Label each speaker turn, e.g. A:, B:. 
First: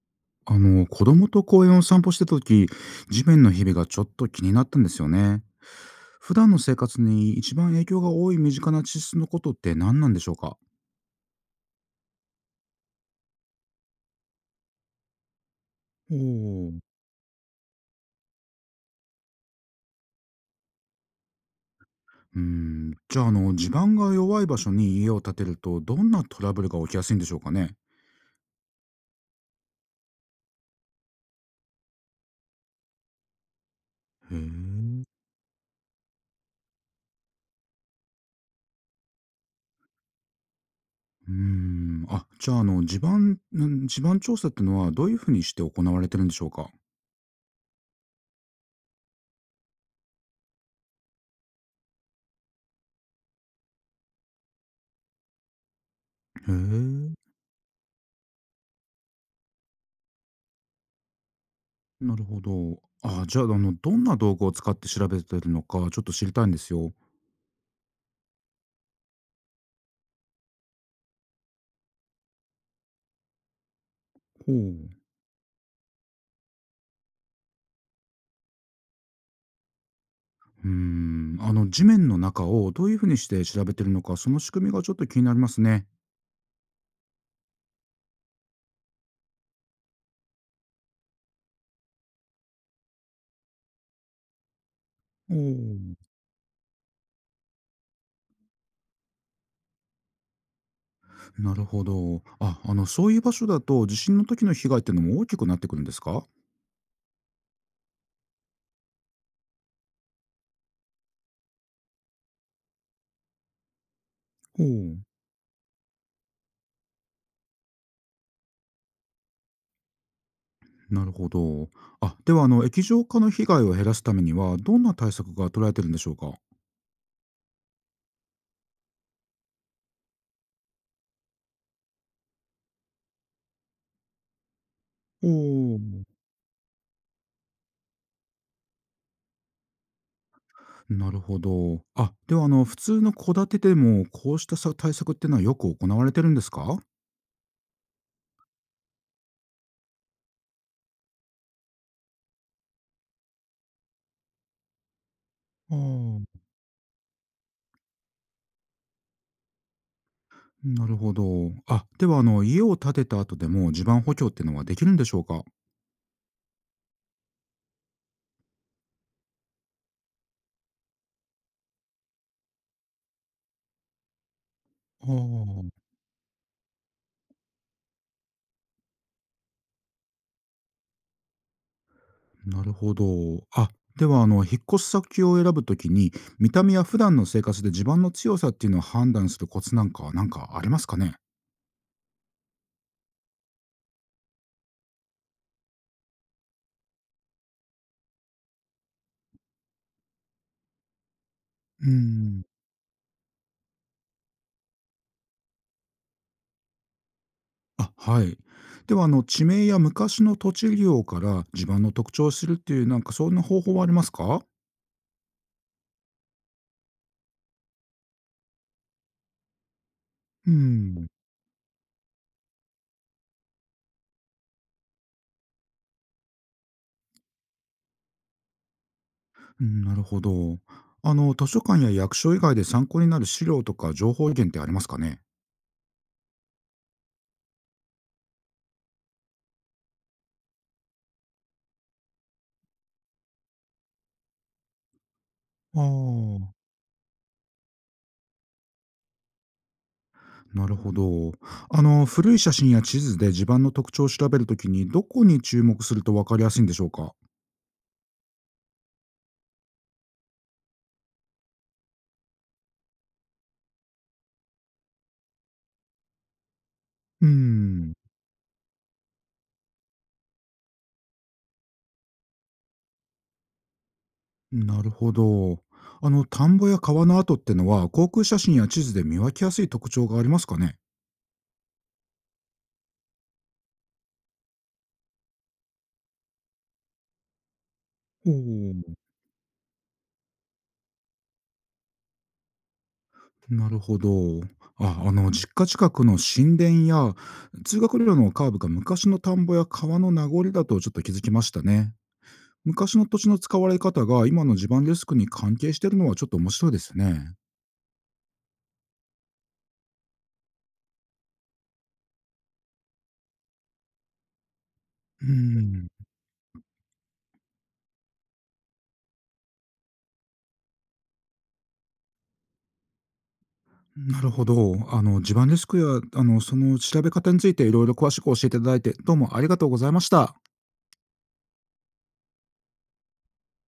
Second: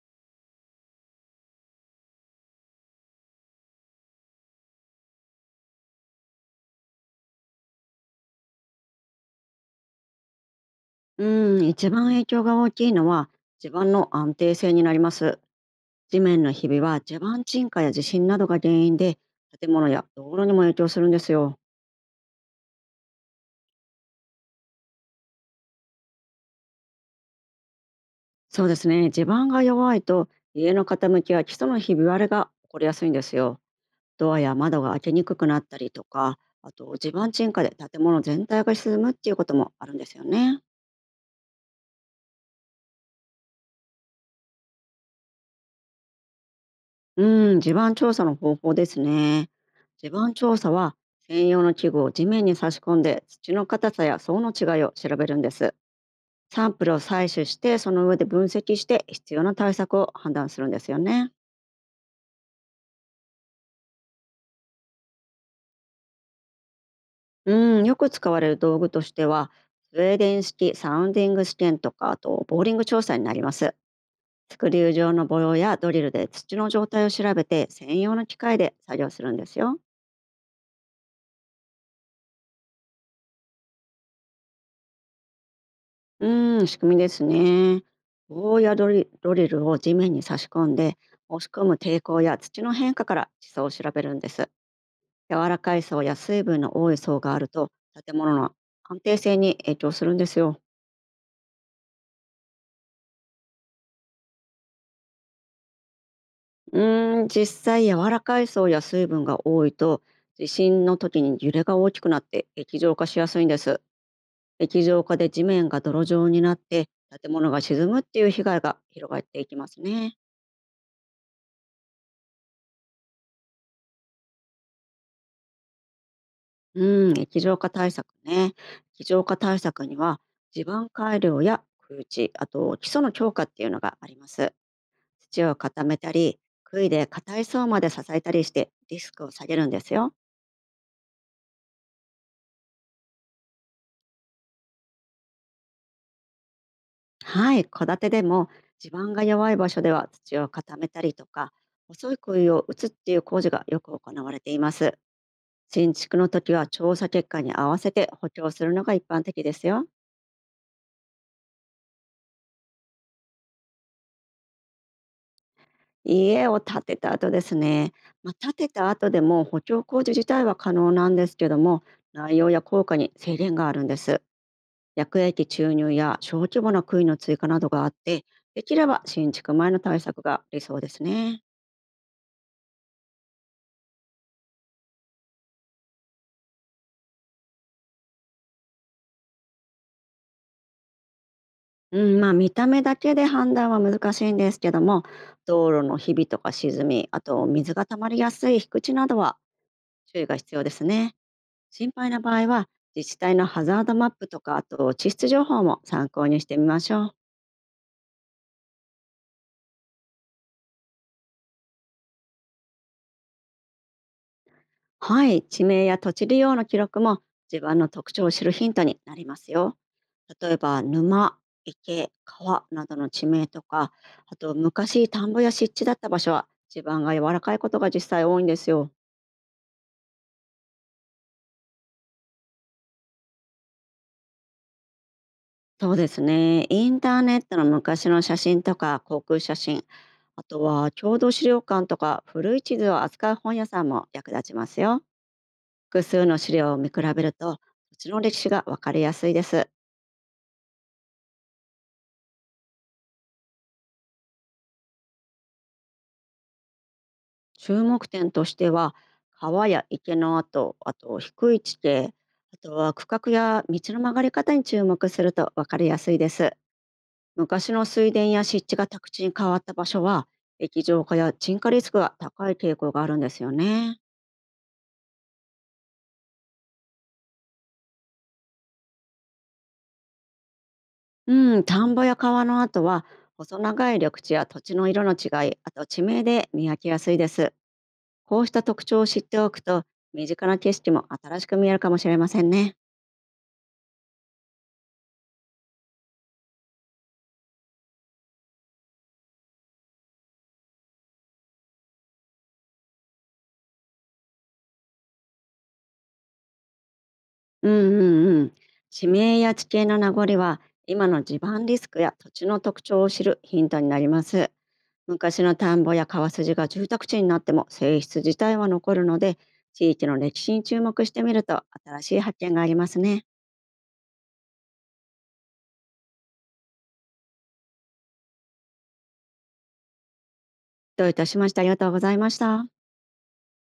A: 子供と公園を散歩してた時、地面の日々がちょっと気になったんですよね。普段の生活に一番影響が多い身近な地質のことって何なんでしょうか？
B: うん、一番影響が大きいのは地盤の安定性になります。
A: お
B: 地面のひ
A: お、
B: び
A: う
B: は地盤沈下や地震などが原因で、建物や道路にも影響するんですよ。
A: ーん、じゃあ地盤が弱い場所に家を建てるとどんなトラブルが起きやすいんでしょうかね？
B: そうですね、地盤が弱いと家の傾きや基礎のひび割れが起こりやすいんですよ。ド
A: へ
B: アや窓が開
A: え。
B: けにくくなったりとか、あと地盤沈下で建物全体が沈むっていうこともあるんですよね。
A: うーん、あ、じゃあ地盤調査ってのはどういうふうにして行われてるんでしょうか？
B: うん、地盤調査の方法ですね。地盤調査は、専用の器具を地面に差し込んで土の硬さや層の違いを調べるんです。
A: へ
B: サンプルを
A: え。
B: 採取して、その上で分析して必要な対策を判断するんですよね。
A: なるほど、あ、じゃあどんな道具を使って調べてるのかちょっと知りたいんですよ。
B: うん、よく使われる道具としては、スウェーデン式サウンディング試験とか、あとボーリング調査になります。
A: ほ
B: スクリュ
A: う。
B: ー状の模様やドリルで土の状態を調べて、専用の機械で作業するんですよ。
A: うーん、あの地面の中をどういうふうにして調べてるのか、その仕組みがちょっと気になりますね。
B: うーん、仕組みですね。棒やドリルを地面に差し込んで、押し込む抵抗や土の変化から地層を調べるんです。
A: お
B: 柔らかい
A: お。
B: 層や水分の多い層があると、建物の安定性に影響するんですよ。
A: なるほど。あ、あのそういう場所だと地震の時の被害っていうのも大きくなってくるんですか？ほ
B: うーん、実際柔らかい層や水分が多いと、地震の時に揺れが大きくなって液状化しやすいんです。
A: う。
B: 液状化で地面が泥状になって、建物が沈むっていう被害が広がっていきますね。
A: なるほど。あ、では液状化の被害を減らすためにはどんな対策が取られてるんでしょうか？
B: うん、液状化対策ね。液状化対策には、地盤改良や空地、あと基礎の強化っていうのがあります。
A: お
B: 土を
A: お。
B: 固めたり、杭で硬い層まで支えたりしてリスクを下げるんですよ。
A: なるほど。あ、では普通の戸建てでもこうしたさ対策っていうのはよく行われてるんですか？
B: はい、戸建てでも地盤が弱い場所では土を固めたりとか、細い杭を打つっていう工事がよく行われています。
A: あ
B: 新築の
A: あ。
B: 時は調査結果に合わせて補強するのが一般的ですよ。
A: なるほど。あ、では家を建てた後でも地盤補強っていうのはできるんでしょうか？
B: 家を建てた後ですね、まあ、建てた後でも補強工事自体は可能なんですけども、内容や効果に制限があるんです。
A: あ
B: 薬液
A: あ、
B: 注入や小規模な杭の追加などがあって、できれば新築前の対策が理想ですね。
A: なるほど。あ、では引っ越し先を選ぶときに、見た目や普段の生活で地盤の強さっていうのを判断するコツなんかはなんかありますかね？
B: うん、まあ、見た目だけで判断は難しいんですけども、道路のひびとか沈み、あと水が溜まりやすい低地などは注意が必要ですね。
A: うー
B: 心配な場
A: ん。
B: 合は、自治体のハザードマップとか、あと地質情報も参考にしてみましょう。
A: あ、はい。では地名や昔の土地利用から地盤の特徴を知るっていうなんかそんな方法はありますか？
B: はい、地名や土地利用の記録も自分の特徴を知るヒントになりますよ。
A: う
B: 例えば
A: ん、
B: 沼、池、川などの地名とか、あと昔田んぼや湿地だった場所は、地盤が柔らかいことが実際多いんですよ。
A: うん、なるほど。あの図書館や役所以外で参考になる資料とか情報源ってありますかね？
B: そうですね。インターネットの昔の写真とか航空写真、あとは郷土資料館とか古い地図を扱う本屋さんも役立ちますよ。
A: あ
B: 複数の資
A: あ、
B: 料を見比べると、土地の歴史がわかりやすいです。
A: なるほど。あの、古い写真や地図で地盤の特徴を調べるときに、どこに注目するとわかりやすいんでしょうか？
B: 注目点としては、川や池の跡、あと低い地形、あとは区画や道の曲がり方に注目すると分かりやすいです。
A: うー
B: 昔の
A: ん、
B: 水田や湿地が宅地に変わった場所は、液状化や沈下リスクが高い傾向があるんですよね。
A: なるほど。あの、田んぼや川の跡ってのは、航空写真や地図で見分けやすい特徴がありますかね？
B: うん、田んぼや川の跡は、細長い緑地や土地の色の違い、あと地名で見分けやすいです。
A: お
B: こうした
A: お、
B: 特徴を知っておくと、身近な景色も新しく見えるかもしれませんね。
A: なるほど。あ、あの、実家近くの神殿や通学路のカーブが昔の田んぼや川の名残だとちょっと気づきましたね。昔の土地の使われ方が今の地盤リスクに関係してるのはちょっと面白いですね。
B: うんうんうん。地名や地形の名残は今の地盤リスクや土地の特徴を知るヒントになります。
A: うー
B: 昔の田んぼ
A: ん、
B: や川筋が住宅地になっても性質自体は残るので、地域の歴史に注目してみると新しい発見がありますね。
A: なるほど。あの、地盤デスクや、あの、その調べ方についていろいろ詳しく教えていただいて、どうもありがとうございました。
B: どういたしまして、ありがとうございました。